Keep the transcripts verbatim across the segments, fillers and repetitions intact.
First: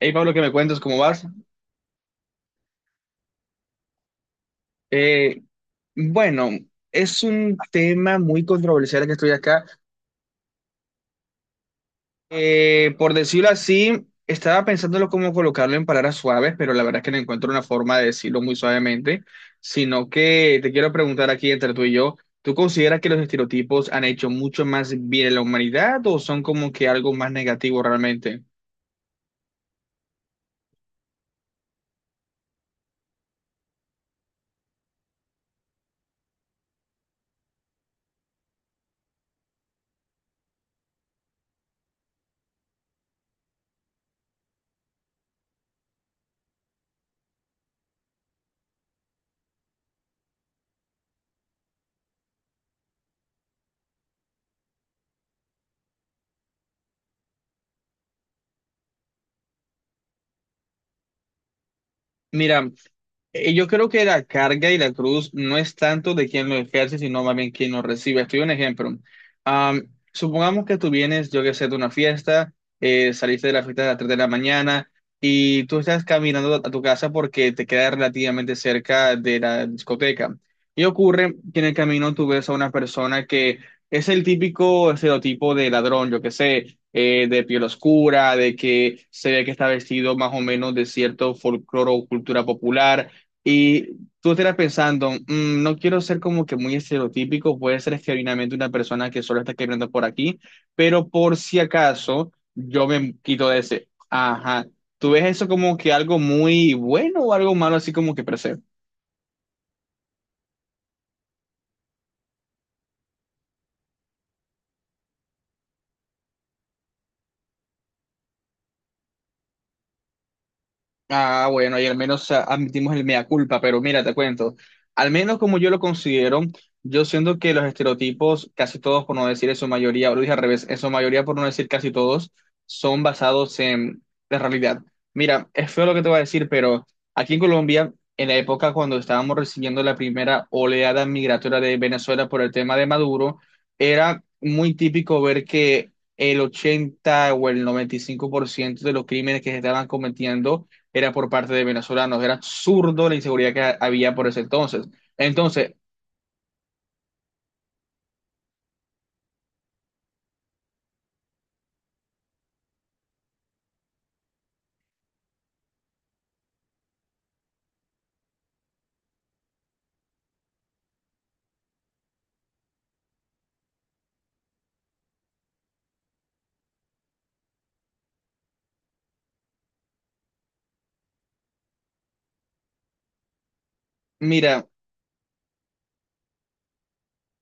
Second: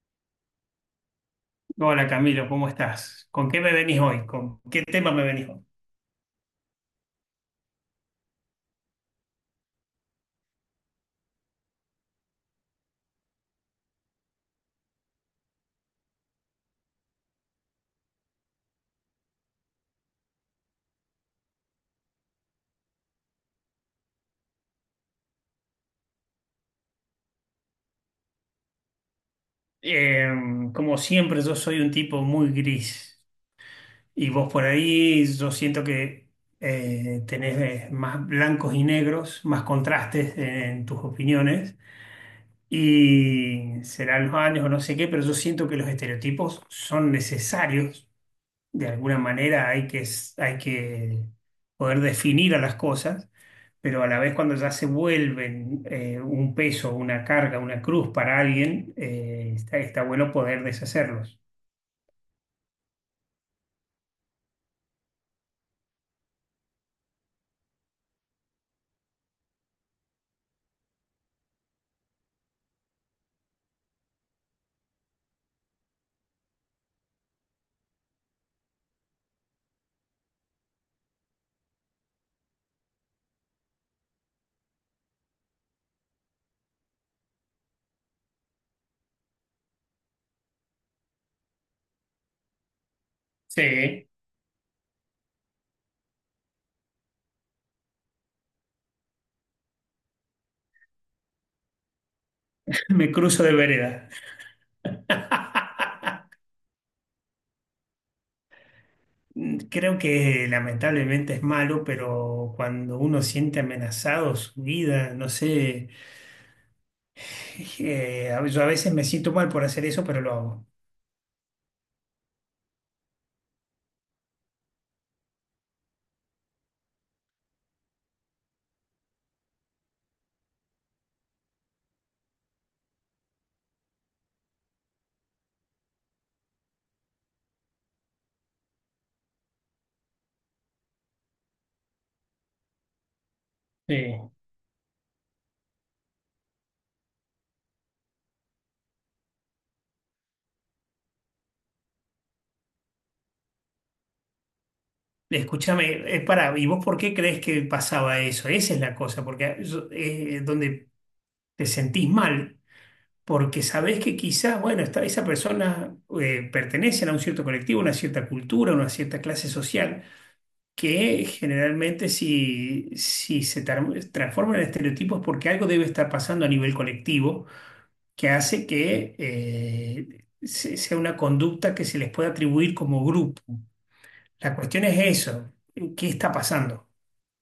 Hey Pablo, ¿qué me cuentas? ¿Cómo vas? Hola Camilo, ¿cómo estás? ¿Con qué me venís hoy? ¿Con qué tema me Eh, venís hoy? bueno, es un tema muy controversial que estoy acá. Eh, por decirlo así, estaba pensándolo cómo colocarlo en palabras suaves, pero la verdad es que no encuentro una forma de decirlo muy suavemente, sino que te quiero preguntar aquí entre tú y yo, ¿tú consideras que los estereotipos han hecho mucho más bien a la humanidad o son como que algo más negativo realmente? Eh, Como siempre, yo soy un tipo muy gris y vos por ahí yo siento que eh, tenés eh, más blancos y negros, más contrastes en tus opiniones, y serán los años o no sé qué, pero yo siento que los estereotipos son necesarios. De alguna manera hay que, s- hay que poder definir a las cosas, pero a la vez cuando ya se vuelven eh, un peso, una carga, una cruz para alguien, eh, está, está bueno poder deshacerlos. Mira, Eh, yo creo que la carga y la cruz no es tanto de quien lo ejerce, sino más bien quien lo recibe. Estoy un ejemplo. Am, supongamos que tú vienes, yo que sé, de una fiesta, eh, saliste de la fiesta a las tres de la mañana y tú estás caminando a tu casa porque te queda relativamente cerca de la discoteca. Y ocurre que en el camino tú ves a una persona que es el típico estereotipo de ladrón, yo que sé, eh, de piel oscura, de que se ve que está vestido más o menos de cierto folclore o cultura popular, y Sí. tú estarás pensando, "Mm, no quiero ser como que muy estereotípico, puede ser genuinamente una persona que solo está escribiendo por aquí, pero por si acaso yo Me me cruzo quito de de ese." vereda. Ajá. ¿Tú ves eso como que algo muy bueno o algo malo así como que percibes? Creo que lamentablemente es malo, pero cuando uno siente amenazado su vida, no sé. Eh, a- yo a veces me siento mal por hacer eso, pero lo hago. Ah, bueno, y al menos ah, admitimos el mea culpa, pero mira, te cuento, al menos como yo lo considero, yo siento que los estereotipos, casi todos por no decir en su mayoría, o lo dije al revés, en su mayoría por no decir casi todos, son basados en la realidad. Mira, es feo lo que te voy a decir, pero aquí en Colombia, en la época cuando estábamos recibiendo la primera oleada migratoria de Venezuela por el tema de Maduro, Sí. era muy típico ver que el ochenta o el noventa y cinco por ciento de los crímenes que se estaban cometiendo era por parte de venezolanos, era absurdo la inseguridad que ha- había por ese entonces. Entonces, Escúchame, eh, pará, ¿y vos por qué crees que pasaba eso? Esa es la cosa, porque yo- eh, donde te sentís mal, porque sabés que quizás, bueno, esta- esa persona eh, pertenece a un cierto colectivo, una cierta cultura, una cierta clase social, que generalmente si, si se tar- transforma en estereotipos es porque algo debe estar pasando a nivel colectivo, que hace que eh, se- sea una conducta que se les pueda atribuir como grupo. La mira, cuestión es eso, ¿qué está pasando?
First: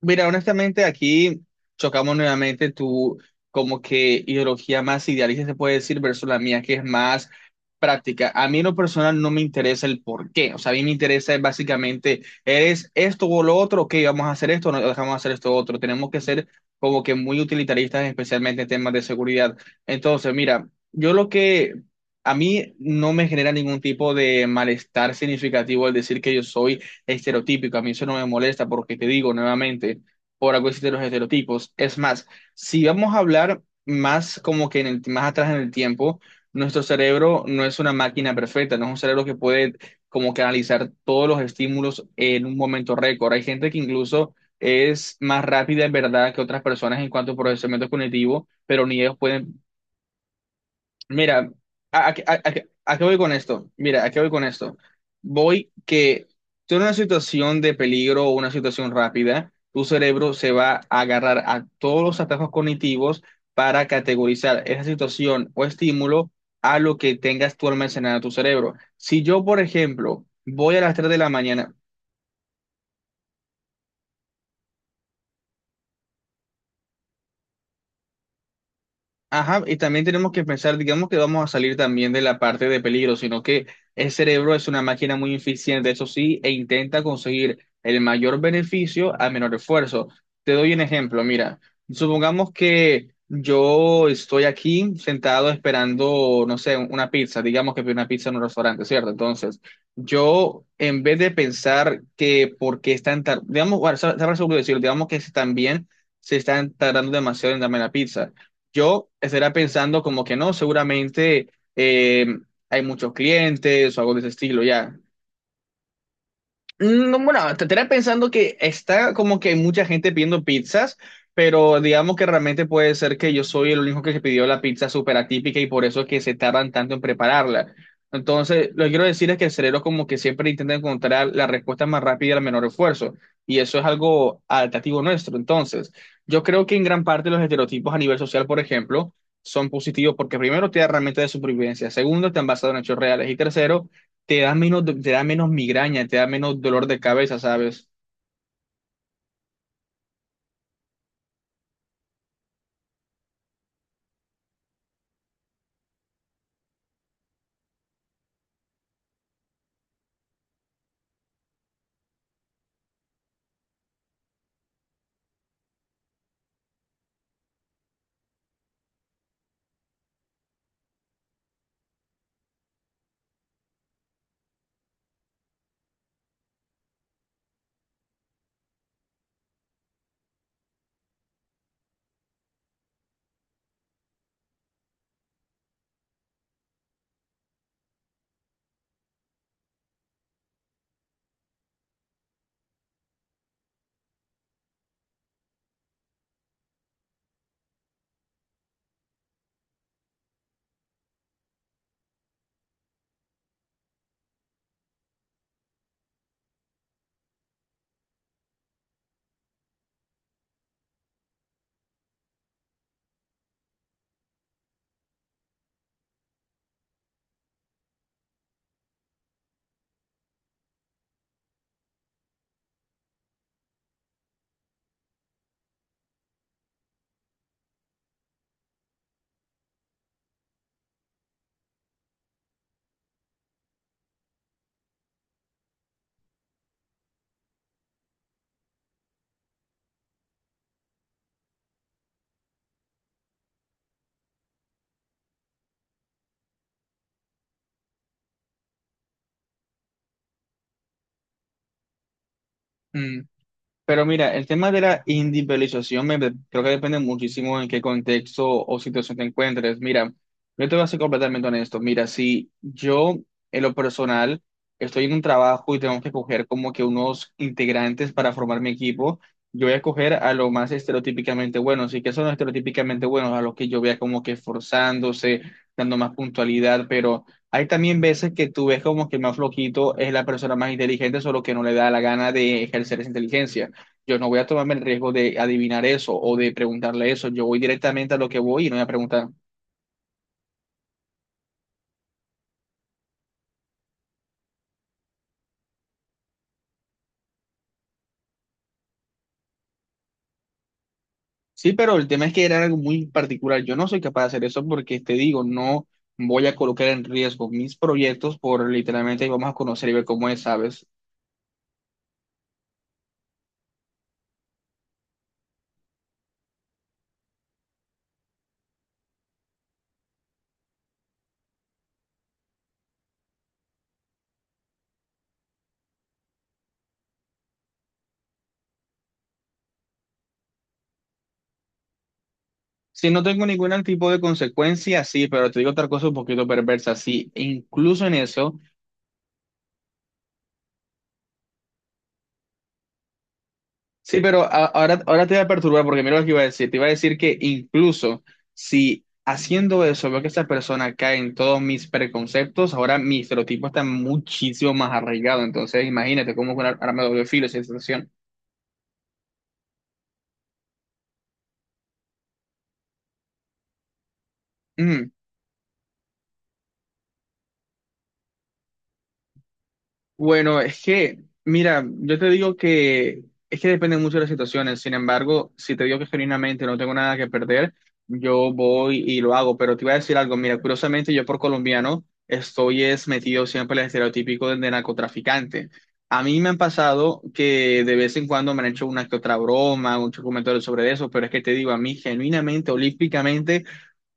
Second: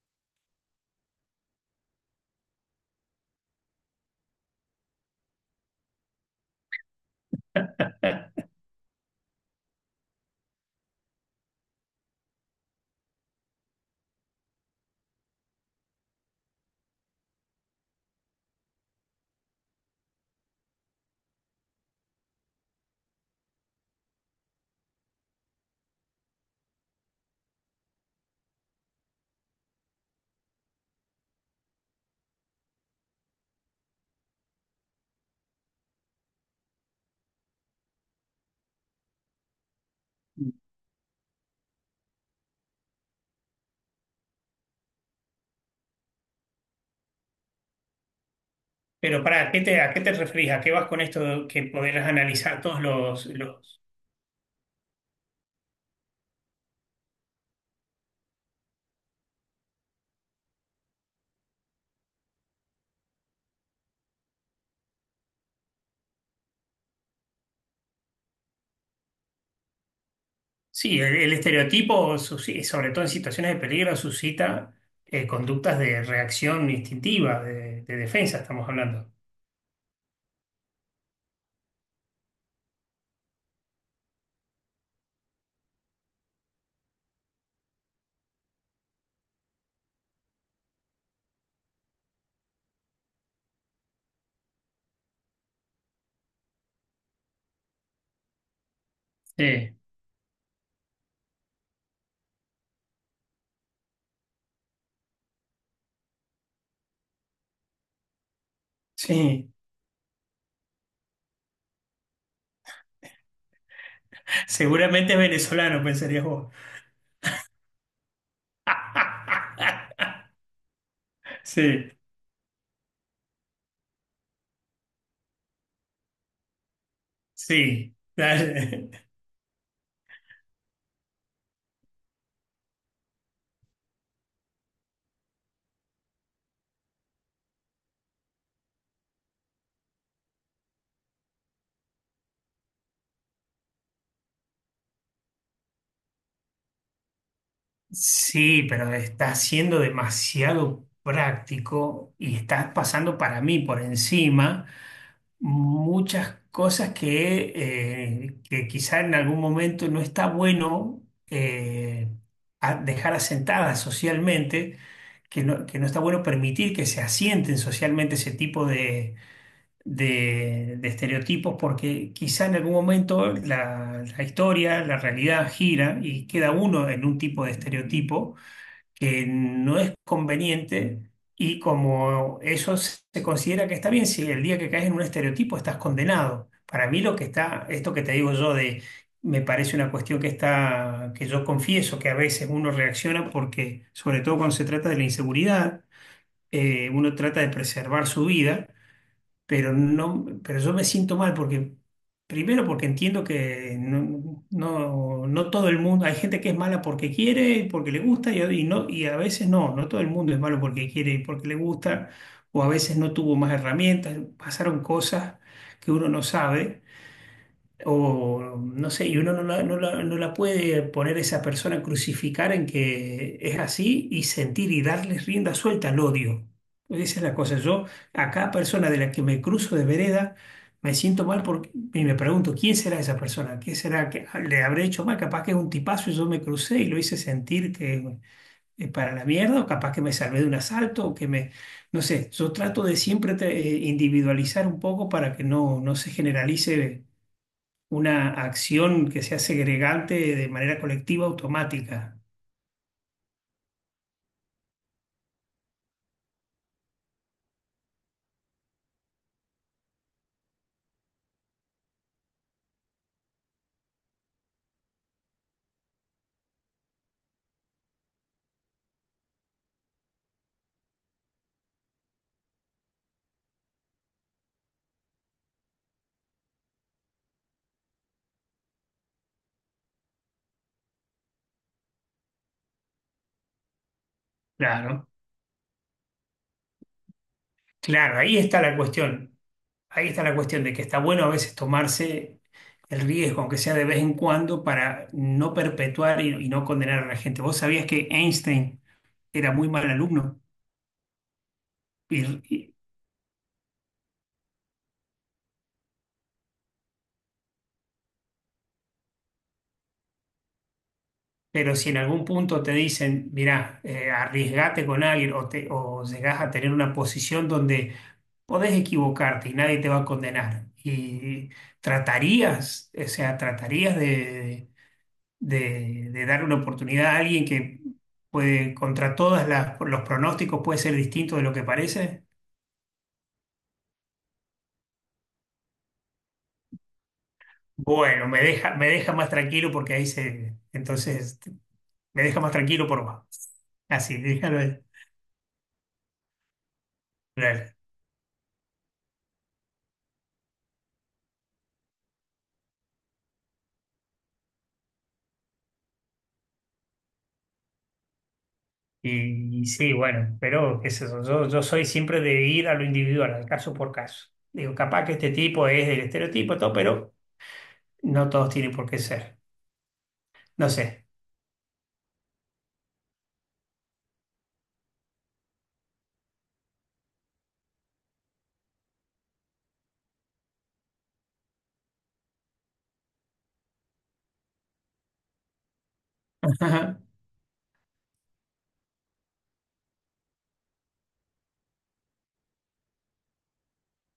mira, honestamente aquí chocamos nuevamente tu como que ideología más idealista se puede decir versus la mía que es más práctica. A mí en lo personal no me interesa el por qué, o sea, a mí me interesa es básicamente, ¿eres esto o lo otro? Ok, vamos a hacer esto no dejamos de hacer esto otro. Tenemos que ser como que muy utilitaristas, especialmente en temas de seguridad. Entonces, mira, yo lo que... A mí no me genera ningún tipo de malestar significativo el decir que yo soy estereotípico. A mí eso no me molesta porque te digo nuevamente, por algo existen los estereotipos. Es más, si vamos a hablar más como que en el, más atrás en el tiempo, nuestro cerebro no es una máquina perfecta, no es un cerebro que puede como que analizar todos los estímulos en un momento récord. Hay gente que incluso es más rápida en verdad que otras personas en cuanto a procesamiento cognitivo, pero ni ellos Pero para, pueden. ¿qué te, ¿a qué te referís? ¿A qué vas con esto Mira, que ¿a, a, podrás a- a- analizar todos a qué voy los, con esto? los... Mira, ¿a qué voy con esto? Voy que tú en una situación de peligro o una situación rápida, tu cerebro se va a agarrar a todos los atajos cognitivos para categorizar esa situación o estímulo a lo que tengas tú almacenado en tu cerebro. Si yo, por ejemplo, voy a las Sí, tres el, de la el mañana, estereotipo, susci- sobre todo en situaciones de peligro, suscita eh, conductas de reacción instintiva, de, de defensa, estamos hablando. ajá, y también tenemos que pensar, digamos que vamos a salir también de la parte de peligro, sino que el cerebro es una máquina muy eficiente, eso sí, e intenta conseguir el mayor beneficio a menor esfuerzo. Te doy un ejemplo, mira, supongamos que yo estoy aquí sentado esperando, no sé, una pizza, digamos que pedí una pizza en un restaurante, ¿cierto? Entonces, Sí, yo en vez de pensar que por qué están tardando, digamos, bueno, sabrás seguro decirlo, digamos que también se están tardando demasiado en darme la pizza, yo estaría sí. pensando como que no, seguramente eh, hay muchos clientes o algo de ese estilo, ya. Seguramente es venezolano, pensarías vos. No, bueno, te tenía pensando que está como que hay mucha gente pidiendo pizzas, pero Sí, digamos que realmente puede ser que yo soy el único que pidió la pizza súper atípica y por eso es que se tardan tanto en prepararla. sí. Entonces, lo que Dale. quiero decir es que el cerebro como que siempre intenta encontrar la respuesta más rápida al menor esfuerzo, y eso es algo adaptativo nuestro. Entonces, yo creo que en gran parte los estereotipos a nivel social, por ejemplo, son positivos porque primero te da herramientas de supervivencia, segundo, te han basado en hechos reales y tercero, te da menos, te da menos migraña, te da menos dolor de cabeza, ¿sabes? Sí, pero está siendo demasiado práctico y estás pasando para mí por encima, muchas cosas que, eh, que quizá en algún momento no está bueno, eh, a- dejar asentadas socialmente, que no, que no está bueno permitir que se asienten socialmente ese tipo de, de- de estereotipos, porque quizá en algún momento la, la historia, la realidad gira y queda uno en un tipo de estereotipo que no es conveniente, y como eso se se considera que está bien, si el día que caes en un estereotipo estás condenado. Para mí lo que está, esto que te digo yo, de, me parece una cuestión que está, que yo confieso que a veces uno reacciona porque, sobre todo cuando se trata de la inseguridad, eh, uno trata de preservar su vida, pero no, pero yo me siento mal porque, primero porque entiendo que no, no, no todo el mundo, hay gente que es mala porque quiere, porque le gusta, y, y no, y a veces no, no todo el mundo es malo porque quiere y porque le gusta, o a veces no tuvo más herramientas, pasaron cosas que uno no sabe. O no sé, y uno no la, no la- no la puede poner, a esa persona, a crucificar en que es así y sentir y darles rienda suelta al odio. Esa es la cosa. Yo, a cada persona de la que me cruzo de vereda, me siento mal porque, y me pregunto, ¿quién será esa persona? ¿Qué será que le habré hecho mal? Capaz que es un tipazo y yo me crucé y lo hice sentir que es para la mierda, o capaz que me salvé de un asalto, o que me, no sé. Yo trato de siempre te- eh, individualizar un poco para que no, no se generalice una acción que sea segregante de manera colectiva automática. Mm. Pero mira, el tema de la individualización me, creo que depende muchísimo en qué contexto o situación te encuentres. Mira, yo te voy a ser completamente honesto. Mira, si yo en lo personal estoy en un trabajo y tengo que coger como que unos integrantes para formar mi equipo, yo voy a coger a lo más estereotípicamente buenos. ¿Y que son los estereotípicamente buenos? A los que yo vea como que esforzándose, dando más puntualidad, pero... Hay también veces que tú ves como que el más flojito es la persona más inteligente, solo que no le da la gana de ejercer esa inteligencia. Yo no voy a tomarme el Claro, riesgo de adivinar eso o de preguntarle eso. Yo voy directamente a claro, lo ahí que está voy y no la voy a preguntar. cuestión. Ahí está la cuestión de que está bueno a veces tomarse el riesgo, aunque sea de vez en cuando, para no perpetuar y, y no condenar a la gente. ¿Vos sabías que Einstein era muy mal alumno? Sí, pero el tema es que era Y, algo muy particular. Yo no soy capaz de hacer eso porque te digo, no voy a colocar en riesgo mis proyectos por literalmente vamos a conocer y ver cómo es, ¿sabes? pero si en algún punto te dicen, mirá, eh, arriesgate con alguien o, te, o llegás a tener una posición donde podés equivocarte y nadie te va a condenar. Y tratarías, o sea, tratarías de, de- de dar una oportunidad a alguien que puede, contra todos los pronósticos, puede ser distinto de lo que parece. Si no tengo ningún tipo de consecuencia, sí, pero te digo otra cosa un poquito perversa. Sí, e incluso en Bueno, me eso. deja, me deja más tranquilo porque ahí se, entonces, me deja más tranquilo por vos. Así, Sí, pero déjalo a- ahí. ahora, ahora te voy a perturbar porque mira lo que iba a decir. Te iba a decir que Claro. incluso si haciendo eso veo que esa persona cae en todos mis preconceptos, ahora mi estereotipo está muchísimo más arraigado. Entonces, imagínate cómo que ahora ahora me doble filo esa situación. Y, y sí, bueno, pero qué sé yo, yo, yo soy siempre de ir a lo individual, al caso por caso. Digo, capaz que este tipo es del estereotipo, todo, pero no todos tienen por qué ser. Bueno, No es sé. que, mira, yo te digo que es que depende mucho de las situaciones. Sin embargo, si te digo que genuinamente no tengo nada que perder, yo voy y lo hago. Pero te iba a decir algo, mira, curiosamente yo por colombiano estoy es metido siempre en el estereotipo de, de narcotraficante. A mí me han Ajá, pasado que de vez en cuando me han hecho una que otra broma, un comentario sobre eso, pero es que te digo, a mí genuinamente, olímpicamente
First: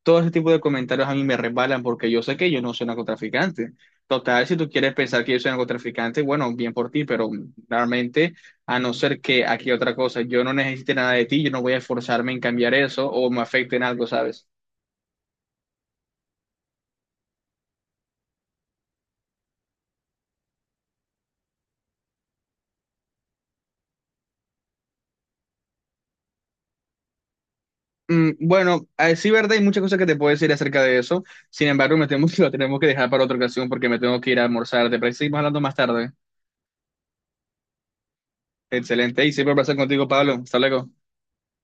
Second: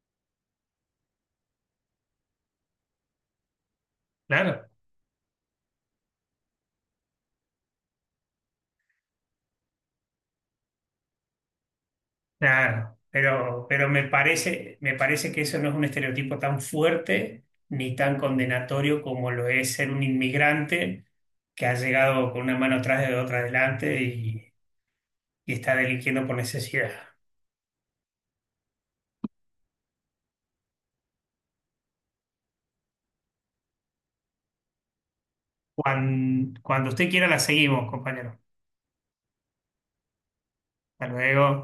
todo ese tipo de comentarios a mí me resbalan porque yo sé que yo no soy narcotraficante. Total, si tú claro, quieres pensar que yo soy narcotraficante, bueno, bien por ti, pero realmente, a no ser que aquí otra cosa, yo no necesite nada de ti, yo no voy a esforzarme en cambiar claro. eso o me Pero, afecte en pero me algo, ¿sabes? parece, me parece que eso no es un estereotipo tan fuerte ni tan condenatorio como lo es ser un inmigrante que ha llegado con una mano atrás de otra adelante y, y está delinquiendo por necesidad. Mm, bueno, eh, sí, verdad, hay muchas cosas que te puedo decir acerca de eso. Sin embargo, me temo que lo tenemos que dejar para otra ocasión porque me tengo que ir a almorzar. ¿Te parece que seguimos hablando más tarde? Cuan- Cuando usted quiera, la seguimos, compañero. Excelente, y siempre un placer contigo, Pablo. Hasta luego. Hasta luego.